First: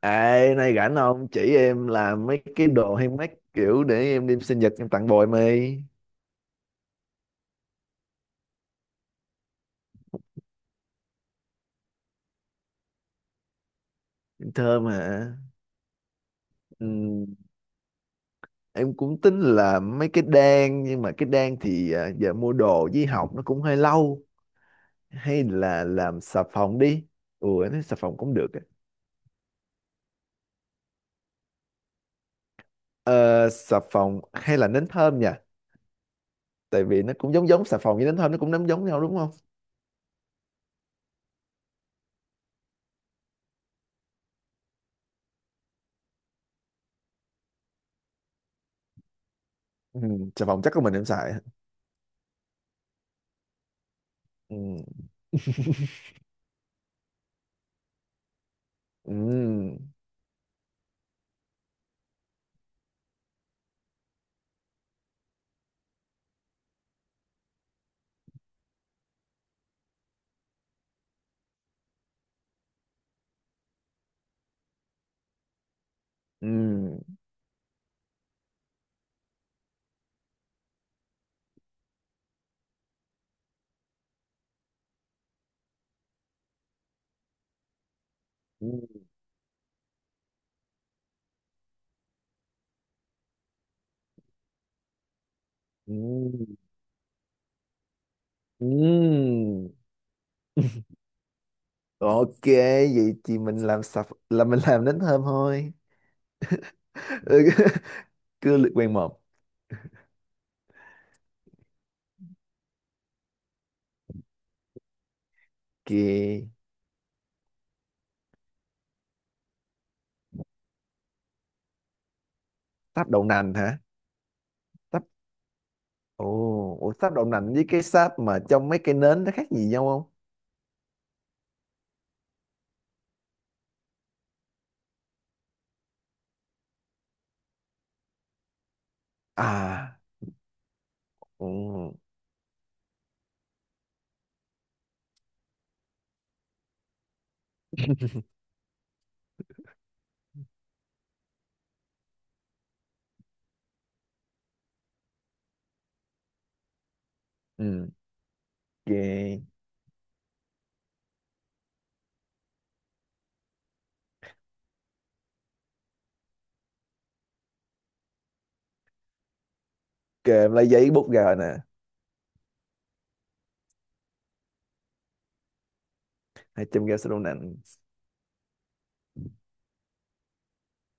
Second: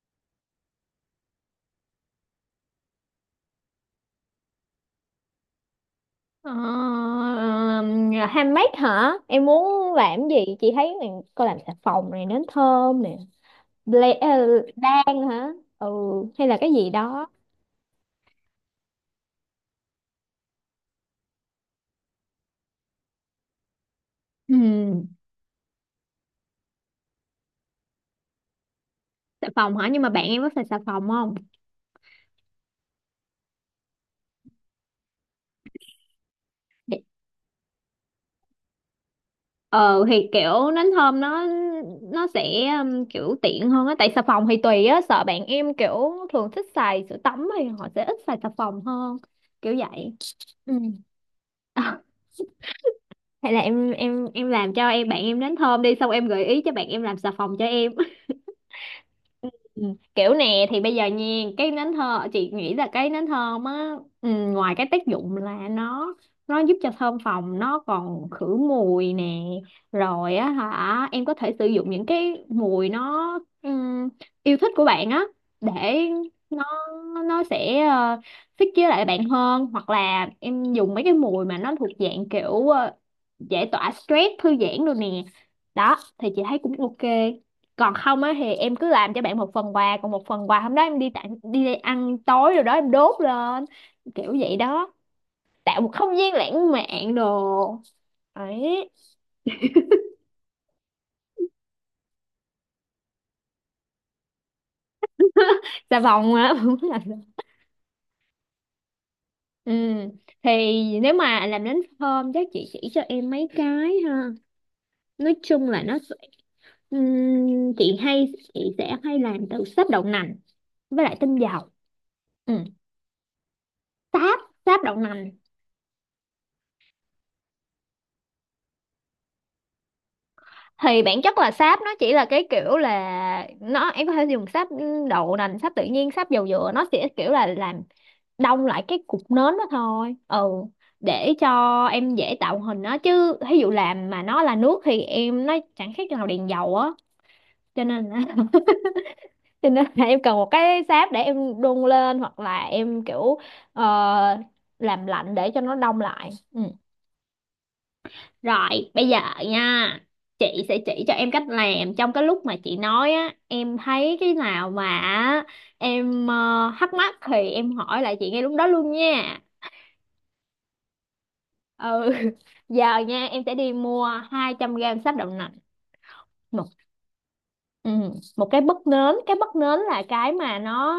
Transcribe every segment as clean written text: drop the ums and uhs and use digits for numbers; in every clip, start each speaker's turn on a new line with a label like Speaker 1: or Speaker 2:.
Speaker 1: Ê, nay rảnh không? Chỉ em làm mấy cái đồ handmade kiểu để em đem sinh nhật em tặng bồi mày.
Speaker 2: Ờ, handmade hả? Em muốn làm gì? Chị thấy này, cô làm xà phòng này, nến thơm nè, ble, ờ,
Speaker 1: Em thơm
Speaker 2: đan
Speaker 1: hả?
Speaker 2: hả? Ừ, hay là cái gì
Speaker 1: Ừm,
Speaker 2: đó.
Speaker 1: em cũng tính là mấy cái đan nhưng mà cái đan thì giờ mua đồ với học nó cũng hơi lâu.
Speaker 2: Ừ,
Speaker 1: Hay là làm xà phòng đi. Ủa, em thấy xà phòng cũng được á.
Speaker 2: xà phòng hả? Nhưng mà bạn em có xài xà phòng không?
Speaker 1: Ờ, xà phòng hay là nến thơm nha. Tại
Speaker 2: Để-
Speaker 1: vì nó cũng giống giống xà phòng với nến thơm nó cũng nấm giống nhau đúng không?
Speaker 2: Ờ thì kiểu nến thơm nó sẽ kiểu tiện hơn á, tại xà phòng thì tùy á, sợ bạn em kiểu thường thích xài sữa tắm thì họ sẽ ít xài xà phòng hơn, kiểu vậy.
Speaker 1: Xà phòng chắc
Speaker 2: Ừ.
Speaker 1: có mình em xài.
Speaker 2: Hay là em làm
Speaker 1: Ừm.
Speaker 2: cho em bạn em đến thơm đi, xong em gợi ý cho bạn em làm xà phòng cho em.
Speaker 1: Ừm.
Speaker 2: Ừ, kiểu nè thì bây giờ nha, cái nến thơm chị nghĩ là cái nến thơm á, ừ, ngoài cái tác dụng là nó giúp cho thơm phòng, nó còn khử mùi nè, rồi á hả, em có thể sử dụng những cái mùi nó ừm, yêu thích của bạn á, để nó
Speaker 1: Ừm.
Speaker 2: nó sẽ fit với lại bạn hơn, hoặc là em dùng mấy cái mùi mà nó thuộc dạng kiểu giải tỏa stress, thư giãn rồi nè, đó thì chị thấy cũng ok. Còn không á thì em cứ
Speaker 1: Ừm.
Speaker 2: làm cho bạn một phần quà, còn một phần quà hôm đó em đi tặng đi ăn tối rồi đó em đốt lên, kiểu vậy đó, tạo một không gian
Speaker 1: Ừm.
Speaker 2: lãng mạn đồ ấy.
Speaker 1: Ừm, ok vậy thì mình làm sập là mình làm đến thơm thôi.
Speaker 2: Xà phòng á.
Speaker 1: Ừ, cứ lượt quen một
Speaker 2: Ừ, thì nếu mà làm đến hôm chắc chị chỉ cho em mấy cái ha, nói chung là nó sẽ-
Speaker 1: kìa.
Speaker 2: chị hay chị sẽ hay làm từ sáp đậu nành với lại tinh dầu. Ừ.
Speaker 1: Sáp đậu nành hả?
Speaker 2: Sáp, sáp đậu
Speaker 1: Sáp.
Speaker 2: nành
Speaker 1: Ồ, ủa, sáp đậu nành với cái sáp mà trong mấy cái nến nó khác gì nhau không?
Speaker 2: thì bản chất là sáp, nó chỉ là cái kiểu là nó, em có thể dùng sáp đậu nành, sáp tự nhiên, sáp dầu dừa, nó sẽ kiểu là làm đông lại cái cục nến đó
Speaker 1: À,
Speaker 2: thôi. Ừ, để cho
Speaker 1: ừ.
Speaker 2: em dễ tạo hình nó, chứ ví dụ làm mà nó là nước thì em nó chẳng khác nào đèn dầu á, cho nên là cho nên là em cần một cái sáp để em đun lên, hoặc là em kiểu ờ, làm lạnh để cho nó đông lại. Ừ.
Speaker 1: Ừ,
Speaker 2: Rồi, bây giờ
Speaker 1: ok.
Speaker 2: nha, chị sẽ chỉ cho em cách làm, trong cái lúc mà chị nói á, em thấy cái nào mà á, em thắc mắc thì em hỏi lại chị ngay lúc đó luôn nha.
Speaker 1: Ok, em lấy giấy bút ra rồi nè.
Speaker 2: Ừ, giờ nha, em sẽ đi mua 200 gram sáp đậu nành, một
Speaker 1: Hai trăm gram sáp đậu nành.
Speaker 2: ừ, một cái bất nến là cái mà nó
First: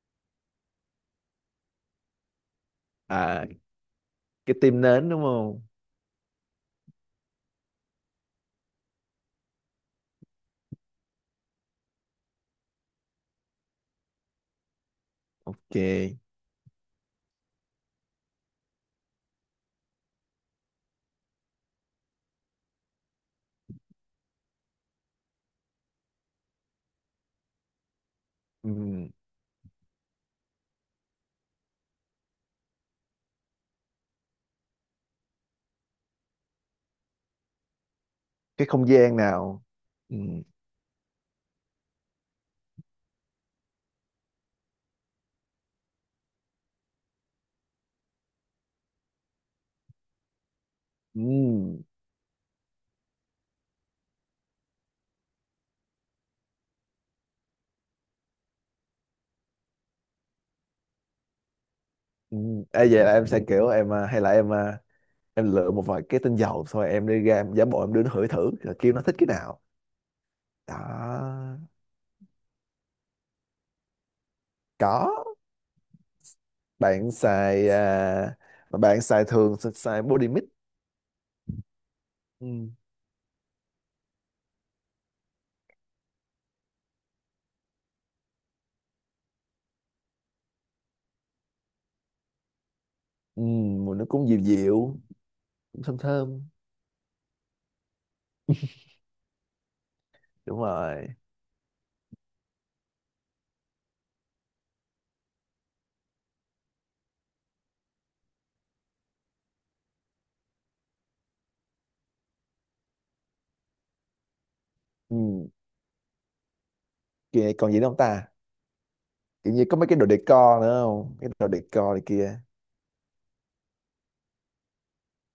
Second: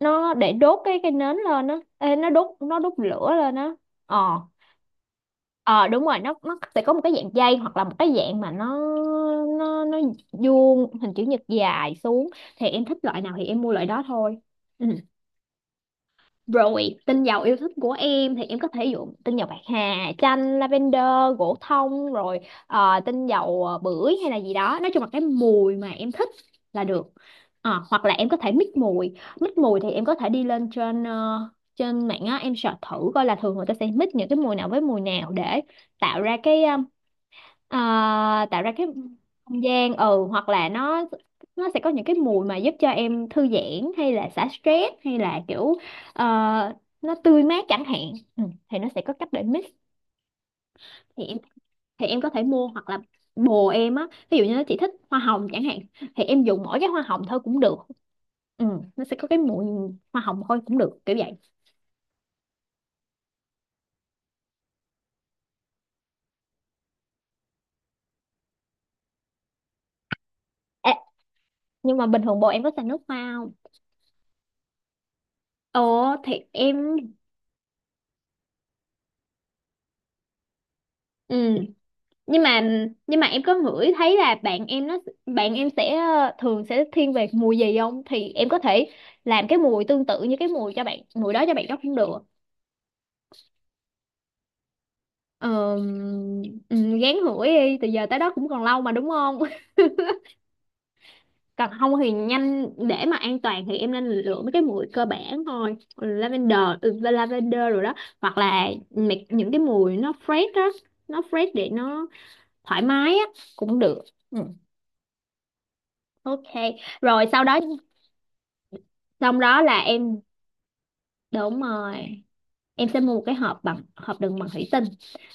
Speaker 2: nó để đốt cái nến lên á, Ê, nó đốt lửa
Speaker 1: À,
Speaker 2: lên á. Ờ.
Speaker 1: cái tim nến đúng không?
Speaker 2: Ờ đúng rồi, nó sẽ có một cái dạng dây, hoặc là một cái dạng mà nó vuông, hình chữ nhật dài xuống, thì em thích loại nào thì em mua loại đó thôi. Ừ.
Speaker 1: Ok.
Speaker 2: Rồi, tinh dầu yêu thích của em thì em có thể dùng tinh dầu bạc hà, chanh, lavender, gỗ thông, rồi tinh dầu bưởi hay là gì đó. Nói chung là cái mùi mà em thích là được. Ờ, hoặc là em có thể mix
Speaker 1: Ừm,
Speaker 2: mùi. Mix mùi thì em có thể đi lên trên trên mạng á, em search thử coi là thường người ta sẽ mix những cái mùi nào với mùi nào để tạo ra cái Ờ, tạo
Speaker 1: cái
Speaker 2: ra cái
Speaker 1: không gian
Speaker 2: không
Speaker 1: nào?
Speaker 2: gian, ừ,
Speaker 1: Ừm,
Speaker 2: hoặc là nó sẽ có những cái mùi mà giúp cho em thư giãn, hay là xả stress, hay là kiểu ờ, nó tươi mát chẳng hạn, ừ, thì nó sẽ có cách để mix. Thì em,
Speaker 1: ừm,
Speaker 2: thì em có thể mua, hoặc là bồ em á, ví dụ như nó chỉ thích hoa hồng chẳng hạn, thì em dùng mỗi cái hoa hồng thôi cũng được, ừ, nó sẽ có cái mùi hoa hồng thôi cũng được, kiểu vậy.
Speaker 1: Ê, vậy là em sẽ kiểu em à, hay là em à, em lựa một vài cái tinh dầu xong rồi em đi ra em giả bộ em đưa nó hửi thử rồi kêu nó thích cái nào
Speaker 2: Ê,
Speaker 1: đó.
Speaker 2: nhưng mà bình thường bồ em có xài nước hoa không?
Speaker 1: Có.
Speaker 2: Ồ thì em,
Speaker 1: Bạn xài mà bạn xài thường sẽ xài body mist.
Speaker 2: Ừ, nhưng mà
Speaker 1: Ừ.
Speaker 2: nhưng mà em có ngửi thấy là bạn em nó, bạn em sẽ thường sẽ thiên về mùi gì không, thì em có thể làm cái mùi tương tự như cái mùi cho bạn, mùi đó cho bạn đó cũng được.
Speaker 1: Ừ, mùi nó cũng dịu dịu,
Speaker 2: Ờ,
Speaker 1: cũng thơm thơm.
Speaker 2: ừ, gán hủi đi, từ giờ tới đó cũng còn lâu mà đúng không?
Speaker 1: Đúng rồi.
Speaker 2: Còn không thì nhanh, để mà an toàn thì em nên lựa mấy cái mùi cơ bản thôi, lavender ừ, lavender rồi đó, hoặc là mấy- những cái mùi nó fresh đó, nó fresh để nó thoải mái á cũng được. Ừ.
Speaker 1: Ừ.
Speaker 2: Ok, rồi sau
Speaker 1: Kìa
Speaker 2: đó,
Speaker 1: còn gì nữa không ta?
Speaker 2: xong
Speaker 1: Kiểu
Speaker 2: đó
Speaker 1: như có
Speaker 2: là
Speaker 1: mấy cái đồ
Speaker 2: em,
Speaker 1: decor nữa không, cái đồ
Speaker 2: đúng
Speaker 1: decor này
Speaker 2: rồi,
Speaker 1: kia.
Speaker 2: em sẽ mua một cái hộp bằng, hộp đựng bằng thủy tinh,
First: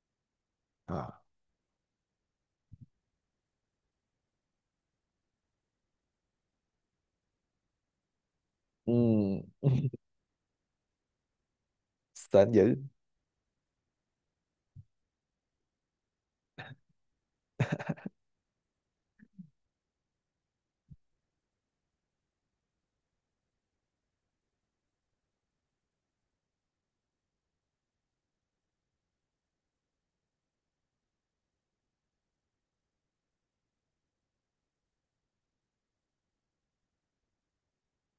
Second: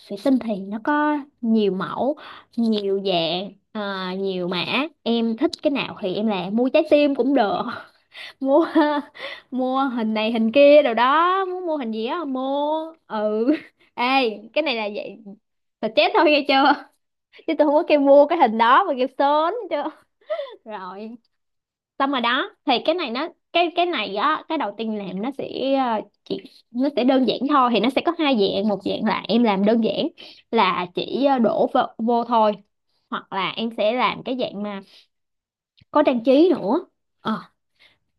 Speaker 2: thủy tinh thì nó có
Speaker 1: À.
Speaker 2: nhiều mẫu, nhiều dạng à, nhiều mã, em thích cái nào thì em làm, mua trái tim cũng được, mua,
Speaker 1: Ừ.
Speaker 2: mua hình này hình kia đồ đó, muốn mua hình gì á
Speaker 1: Sến dữ.
Speaker 2: mua. Ừ. Ê, cái này là vậy là chết thôi nghe chưa, chứ tôi không có kêu mua cái hình đó mà kêu sớm chưa. Rồi, xong rồi đó, thì cái này nó, cái này á, cái đầu tiên làm nó sẽ chỉ, nó sẽ đơn giản thôi, thì nó sẽ có hai dạng, một dạng là em làm đơn giản là chỉ đổ vô, vô thôi, hoặc là em sẽ làm cái dạng mà có trang trí nữa. Ờ.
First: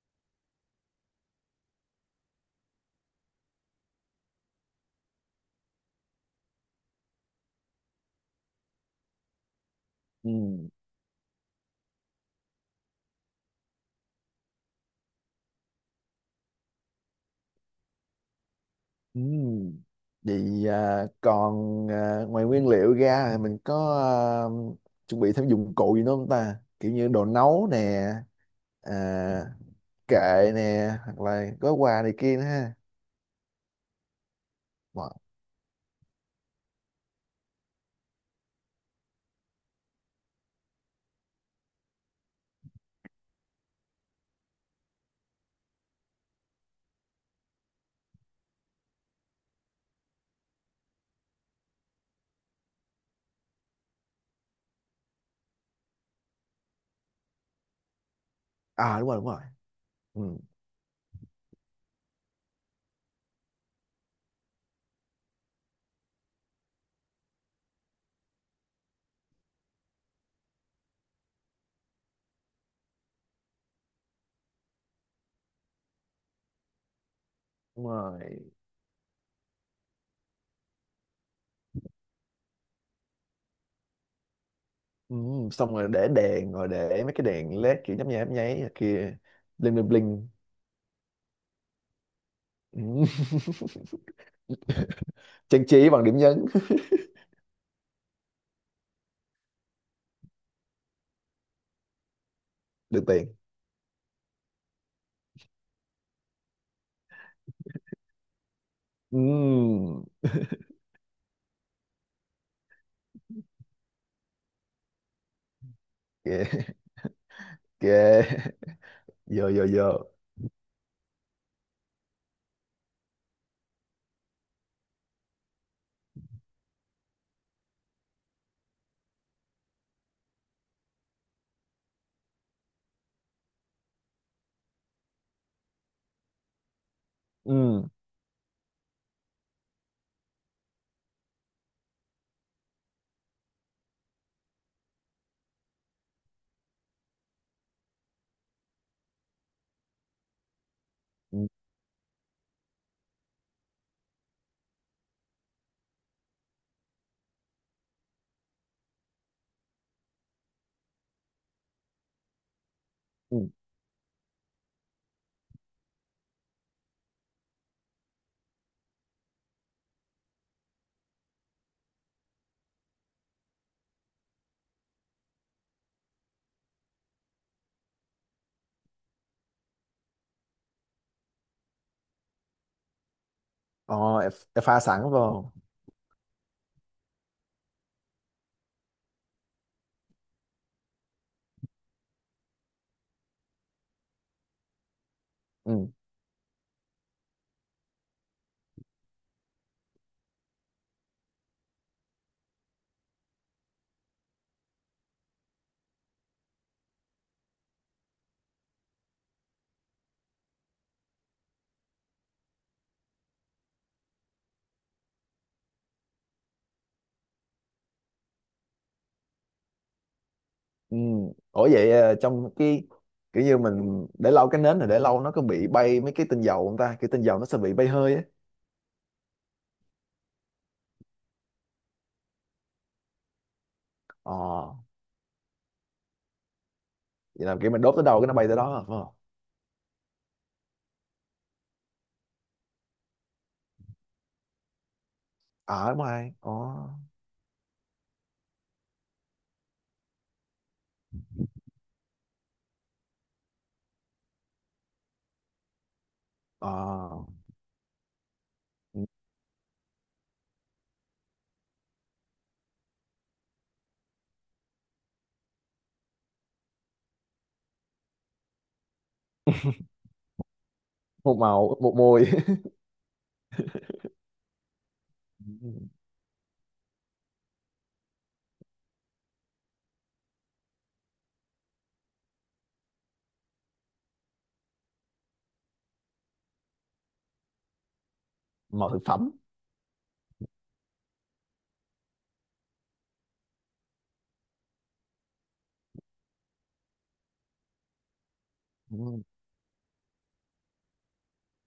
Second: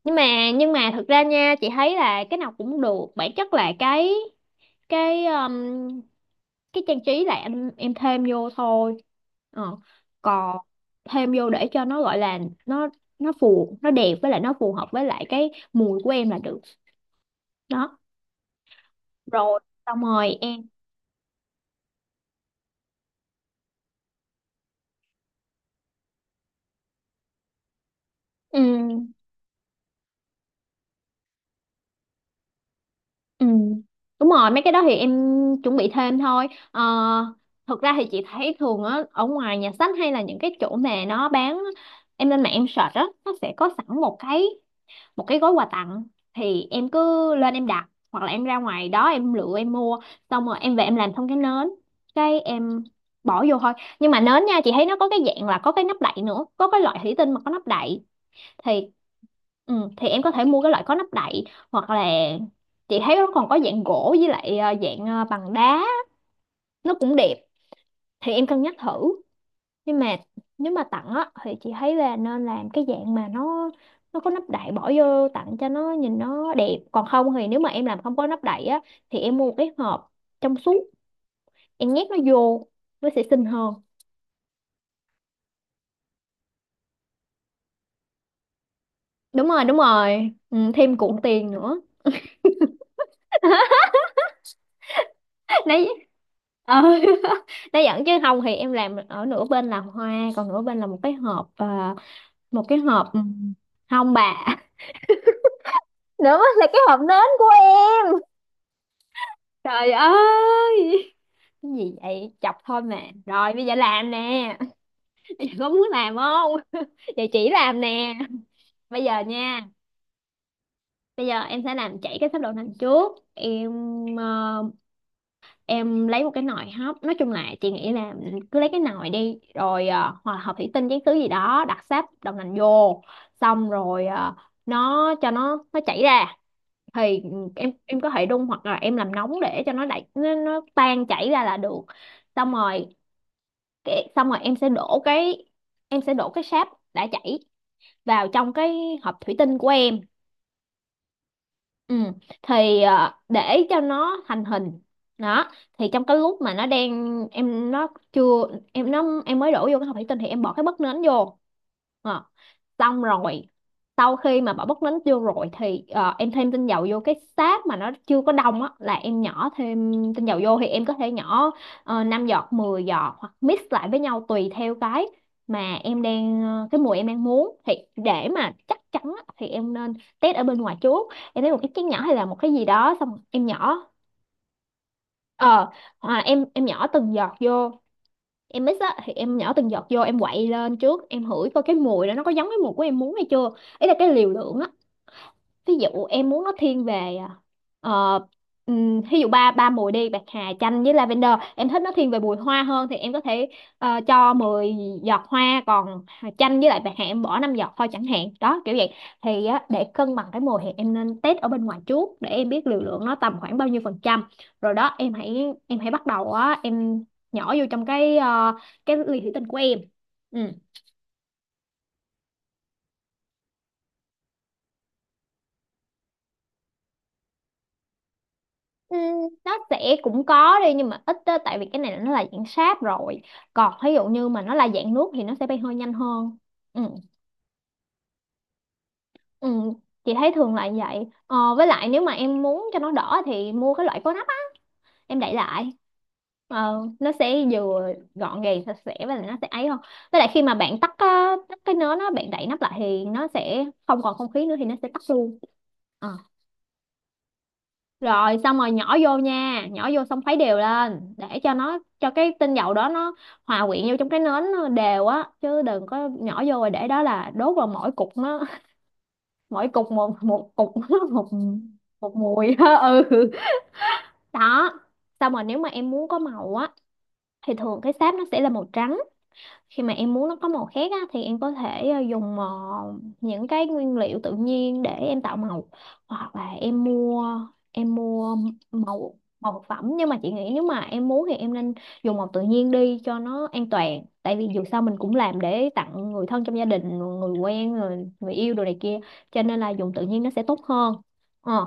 Speaker 2: Nhưng mà, thực ra nha, chị thấy là cái nào cũng được, bản chất là cái, cái um, cái trang trí là em thêm vô thôi, ờ. Còn
Speaker 1: Ừ.
Speaker 2: thêm vô để cho nó gọi là nó nó phù, nó đẹp với lại nó phù hợp với lại cái mùi của em là được đó. Rồi,
Speaker 1: Ừm,
Speaker 2: xong rồi em,
Speaker 1: vậy ngoài nguyên liệu ra thì mình có chuẩn bị thêm dụng cụ gì nữa không ta? Kiểu như đồ nấu nè,
Speaker 2: ừ,
Speaker 1: à, kệ nè, hoặc là gói quà này kia nữa ha.
Speaker 2: ừ, đúng rồi, mấy cái đó thì em
Speaker 1: Wow.
Speaker 2: chuẩn bị thêm thôi, ờ, thực ra thì chị thấy thường á, ở ngoài nhà sách hay là những cái chỗ mà nó bán, em lên mạng em search á, nó sẽ có sẵn một cái, một cái gói quà tặng, thì em cứ lên em đặt hoặc là em ra ngoài đó em lựa em mua, xong rồi em về em làm xong cái nến cái em bỏ vô thôi. Nhưng mà nến nha, chị thấy nó có cái dạng là có cái nắp đậy nữa, có cái loại thủy tinh mà có nắp đậy thì
Speaker 1: À đúng rồi, đúng rồi.
Speaker 2: ừ, thì em có
Speaker 1: Ừ,
Speaker 2: thể mua cái loại có nắp đậy, hoặc là chị thấy nó còn có dạng gỗ với lại dạng bằng đá, nó cũng đẹp, thì em cân nhắc thử. Nhưng mà nếu mà tặng á thì chị thấy là nên làm cái dạng mà nó có nắp đậy bỏ vô tặng cho nó nhìn nó đẹp, còn không thì nếu mà em
Speaker 1: đúng
Speaker 2: làm không có nắp
Speaker 1: rồi.
Speaker 2: đậy á thì em mua một cái hộp trong suốt em nhét nó vô, nó sẽ xinh hơn.
Speaker 1: Ừ, xong rồi để đèn, rồi để mấy cái đèn LED kiểu nhấp nháy này kia,
Speaker 2: Đúng rồi,
Speaker 1: bling
Speaker 2: đúng
Speaker 1: bling bling.
Speaker 2: rồi, ừ, thêm cuộn tiền nữa.
Speaker 1: Ừ. Trang trí bằng
Speaker 2: Đấy,
Speaker 1: điểm nhấn,
Speaker 2: ờ. Đấy dẫn, chứ không thì em làm ở nửa bên là hoa, còn nửa bên là một cái hộp à, một cái
Speaker 1: được
Speaker 2: hộp ừ,
Speaker 1: tiền.
Speaker 2: hông bà. Nữa là cái hộp nến của em.
Speaker 1: Ừ,
Speaker 2: Trời ơi, cái gì vậy, chọc thôi mà. Rồi bây giờ làm nè. Bây có muốn làm
Speaker 1: kệ,
Speaker 2: không? Vậy chỉ làm nè,
Speaker 1: kệ,
Speaker 2: bây giờ
Speaker 1: vô vô
Speaker 2: nha,
Speaker 1: vô.
Speaker 2: bây giờ em sẽ làm chảy cái sáp đậu nành trước, em ờ, em lấy một cái nồi hấp, nói chung là chị nghĩ là cứ lấy cái nồi đi, rồi hoặc là hộp thủy tinh, chén thứ gì đó, đặt sáp đậu nành vô, xong rồi nó cho nó chảy ra, thì em
Speaker 1: Ừ.
Speaker 2: em có thể đun hoặc là em làm nóng để cho nó đẩy nó tan chảy ra là được. Xong rồi cái, xong rồi em sẽ đổ cái, em sẽ đổ cái sáp đã chảy vào trong cái hộp thủy tinh của em.
Speaker 1: Ừ,
Speaker 2: Ừ. Thì để cho nó thành hình. Đó thì trong cái lúc mà nó đang em nó chưa em nó em mới đổ vô cái hộp thủy tinh thì em bỏ cái bất nến vô. Ờ, Xong
Speaker 1: ừ.
Speaker 2: rồi, sau khi mà bỏ bớt đánh vô rồi thì em thêm tinh dầu vô cái sáp mà nó chưa có đông á, là em nhỏ thêm tinh dầu vô thì em có thể nhỏ 5 giọt, 10 giọt hoặc mix lại với nhau tùy theo cái mà em đang cái mùi em đang muốn. Thì để mà chắc chắn á, thì em nên test ở bên ngoài trước. Em lấy một cái chén nhỏ hay là một cái gì đó xong em nhỏ.
Speaker 1: Ờ, em pha sẵn vào.
Speaker 2: Ờ à, em em nhỏ từng giọt vô, em mix á thì em nhỏ từng giọt vô, em quậy lên trước, em hửi coi cái mùi đó nó có giống cái mùi của em muốn hay chưa. Ý là cái liều lượng á. Ví
Speaker 1: Ừ.
Speaker 2: dụ em muốn nó thiên về ờ, ví dụ ba ba mùi đi, bạc hà, chanh với lavender. Em thích nó thiên về mùi hoa hơn thì em có thể cho 10 giọt hoa, còn chanh với lại bạc hà em bỏ 5 giọt thôi chẳng hạn, đó kiểu vậy. Thì á, để cân bằng cái mùi thì em nên test ở bên ngoài trước để em biết liều lượng nó tầm khoảng bao nhiêu phần trăm. Rồi đó em hãy bắt đầu á, em nhỏ vô trong cái cái ly thủy tinh của em. Ừ.
Speaker 1: Ừ. Ủa vậy trong cái kiểu như mình để lâu, cái nến này để lâu nó có bị bay mấy cái tinh dầu không ta? Kiểu tinh dầu nó sẽ bị bay hơi á.
Speaker 2: Ừ, nó sẽ cũng có đi nhưng mà ít á, tại vì cái này là nó là dạng sáp rồi, còn ví dụ như
Speaker 1: Ờ,
Speaker 2: mà nó là dạng nước thì nó sẽ bay hơi nhanh hơn. Ừ.
Speaker 1: vậy là kiểu mình đốt tới đâu cái nó bay tới đó, à, phải không?
Speaker 2: Ừ. Chị thấy thường là vậy. Ờ, với lại nếu mà em muốn cho nó đỏ thì mua cái loại có nắp á, em đậy lại.
Speaker 1: Ờ, đúng rồi. Ờ,
Speaker 2: Nó sẽ vừa gọn gàng sạch sẽ và nó sẽ ấy hơn. Với lại khi mà bạn tắt á, tắt cái nến á, bạn đậy nắp lại thì nó sẽ không còn không khí nữa thì nó sẽ tắt luôn. Ờ.
Speaker 1: ờ.
Speaker 2: Rồi xong rồi nhỏ
Speaker 1: Ừ.
Speaker 2: vô nha, nhỏ vô xong khuấy đều lên để cho nó, cho cái tinh dầu đó nó hòa quyện vô trong cái nến nó đều á, chứ đừng có nhỏ vô rồi để đó là đốt vào mỗi cục nó mỗi cục, một một cục nó một
Speaker 1: Một màu, một
Speaker 2: một
Speaker 1: mùi.
Speaker 2: mùi ừ. Đó, xong rồi nếu mà
Speaker 1: Ừ.
Speaker 2: em muốn có màu á, thì thường cái sáp nó sẽ là màu trắng. Khi mà em muốn nó có màu khác á, thì em có thể dùng những cái nguyên liệu tự nhiên để em tạo màu, hoặc là em mua
Speaker 1: Màu thực
Speaker 2: màu
Speaker 1: phẩm.
Speaker 2: màu thực phẩm. Nhưng mà chị nghĩ nếu mà em muốn thì em nên dùng màu tự nhiên đi cho nó an toàn, tại vì dù sao mình cũng làm để tặng người thân trong gia đình, người quen, người yêu đồ này kia,
Speaker 1: Ừ.
Speaker 2: cho nên là dùng tự nhiên nó sẽ tốt hơn. ờ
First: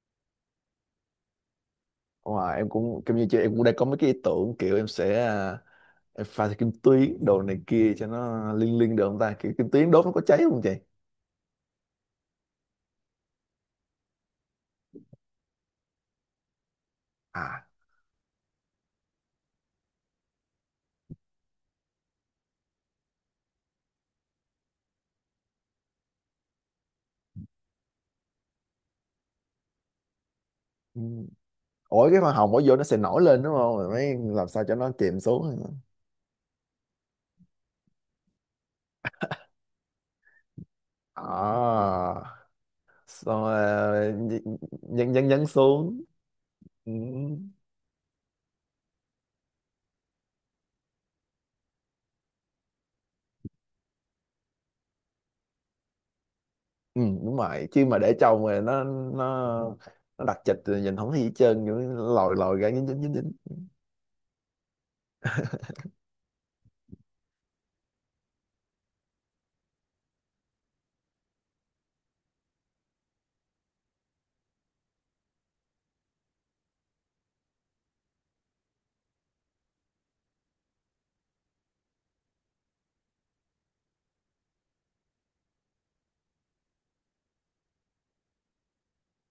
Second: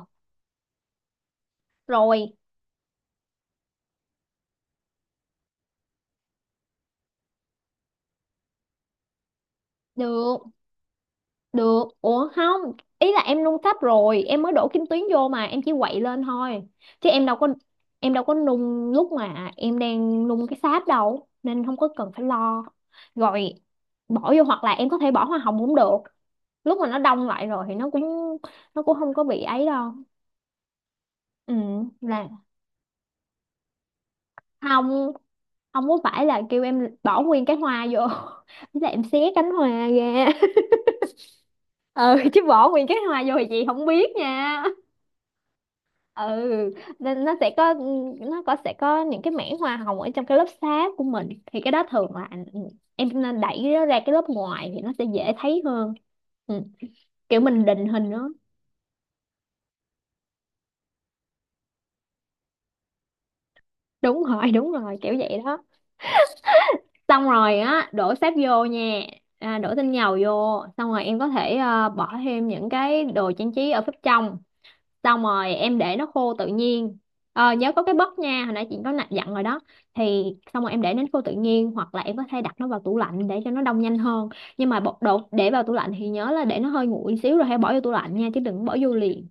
Speaker 2: Rồi
Speaker 1: Ờ, em cũng kiểu như chị, em cũng đang có mấy cái ý tưởng kiểu em sẽ em pha thêm kim tuyến đồ này kia cho nó liên liên được không ta? Kiểu kim tuyến đốt nó có cháy
Speaker 2: được.
Speaker 1: không chị?
Speaker 2: Được, ủa không, ý là em nung sắp rồi, em mới đổ kim tuyến vô mà, em chỉ quậy lên thôi. Chứ em đâu có,
Speaker 1: À.
Speaker 2: em đâu có nung lúc mà em đang nung cái sáp đâu, nên không có cần phải lo. Rồi bỏ vô, hoặc là em có thể bỏ hoa hồng cũng được. Lúc mà nó đông lại rồi thì nó cũng, nó cũng không có bị ấy đâu.
Speaker 1: Ừ.
Speaker 2: Ừ,
Speaker 1: Ủa cái
Speaker 2: là
Speaker 1: hoa hồng bỏ vô nó sẽ nổi lên đúng không? Rồi mới làm sao cho nó
Speaker 2: không
Speaker 1: chìm xuống?
Speaker 2: không có phải là kêu em bỏ nguyên cái hoa vô. Thế là em xé cánh hoa ra.
Speaker 1: À,
Speaker 2: Ừ, chứ bỏ nguyên cái hoa vô
Speaker 1: xong
Speaker 2: thì chị
Speaker 1: rồi
Speaker 2: không biết
Speaker 1: ờ,
Speaker 2: nha.
Speaker 1: nhấn nhấn nhấn xuống.
Speaker 2: Ừ,
Speaker 1: Ừ.
Speaker 2: nên nó sẽ có, nó sẽ có những cái mảng hoa hồng ở trong cái lớp sáp của mình, thì cái đó thường là em nên đẩy nó ra cái lớp ngoài thì nó sẽ dễ thấy hơn. Ừ.
Speaker 1: Ừ, đúng
Speaker 2: Kiểu mình
Speaker 1: rồi, chứ
Speaker 2: định
Speaker 1: mà
Speaker 2: hình
Speaker 1: để
Speaker 2: nó.
Speaker 1: trồng rồi nó nó đặc trịch rồi nhìn không thấy gì hết trơn, kiểu lòi lòi ra dính dính dính dính.
Speaker 2: Đúng rồi đúng rồi kiểu vậy đó. Xong rồi á, đổ sáp vô nha, à, đổ tinh dầu vô xong rồi em có thể bỏ thêm những cái đồ trang trí ở phía trong, xong rồi em để nó khô tự nhiên. Nhớ có cái bất nha, hồi nãy chị có dặn rồi đó. Thì xong rồi em để nó khô tự nhiên, hoặc là em có thể đặt nó vào tủ lạnh để cho nó đông nhanh hơn. Nhưng mà bột đồ để vào tủ lạnh thì nhớ là để nó hơi nguội xíu rồi hãy bỏ vô tủ lạnh nha, chứ đừng bỏ vô liền.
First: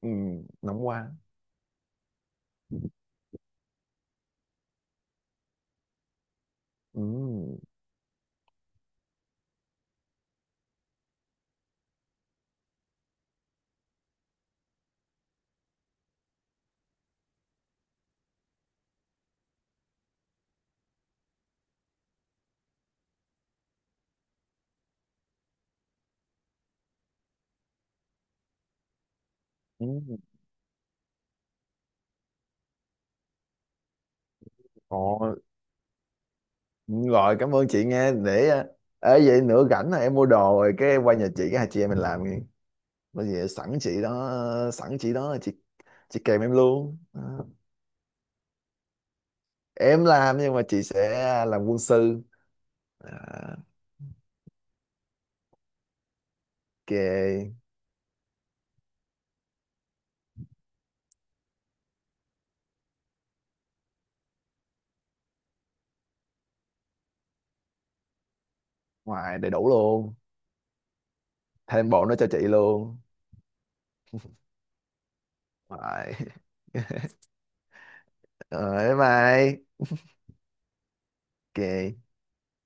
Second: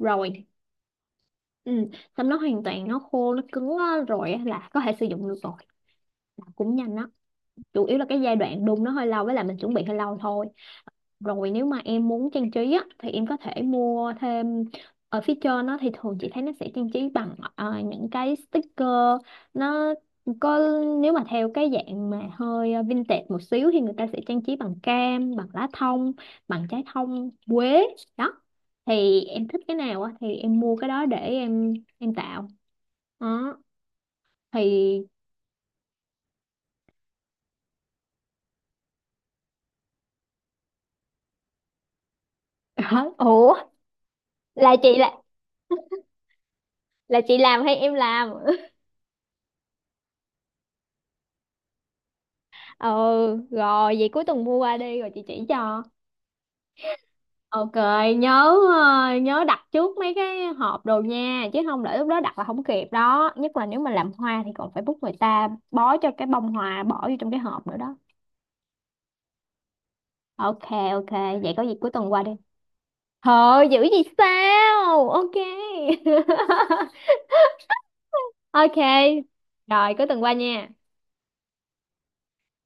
Speaker 1: Ừ, nóng quá.
Speaker 2: Ừ. Xong nó hoàn
Speaker 1: Ừ.
Speaker 2: toàn nó khô nó cứng á, rồi á là có thể sử dụng được rồi. Làm cũng nhanh đó, chủ yếu là cái giai đoạn đun nó hơi lâu với là mình chuẩn bị hơi lâu thôi. Rồi nếu mà em muốn trang trí á, thì em có thể mua thêm ở phía trên nó. Thì thường chị thấy nó sẽ trang trí bằng những cái sticker. Nó có, nếu mà theo cái dạng mà hơi vintage một xíu thì người ta sẽ trang trí bằng cam, bằng lá thông, bằng trái thông, quế đó. Thì em thích cái nào á
Speaker 1: Ừ.
Speaker 2: thì em mua cái đó để em tạo. Đó thì
Speaker 1: Ồ, rồi cảm ơn chị nghe. Để ê vậy nữa rảnh là em mua đồ rồi cái qua nhà chị cái hai chị em mình làm nghe. Bây giờ
Speaker 2: ủa
Speaker 1: sẵn chị đó, sẵn chị đó chị kèm em luôn đó. Em làm nhưng mà chị sẽ làm quân sư.
Speaker 2: ờ
Speaker 1: À,
Speaker 2: rồi, vậy cuối tuần mua qua đi rồi chị chỉ cho.
Speaker 1: kề
Speaker 2: Ok, nhớ, nhớ đặt trước mấy cái hộp đồ nha, chứ không để lúc đó đặt là không kịp đó. Nhất là nếu mà làm hoa thì còn phải bút người ta bó cho cái bông hoa bỏ vô trong cái hộp nữa đó.
Speaker 1: ngoài đầy đủ luôn,
Speaker 2: Ok, ok, vậy có gì cuối
Speaker 1: thêm bộ
Speaker 2: tuần
Speaker 1: nó
Speaker 2: qua
Speaker 1: cho
Speaker 2: đi.
Speaker 1: chị luôn
Speaker 2: Thôi, dữ gì sao? Ok.
Speaker 1: ngoài.
Speaker 2: Ok.
Speaker 1: Ờ, em mày
Speaker 2: Rồi, cuối tuần qua nha.
Speaker 1: kệ.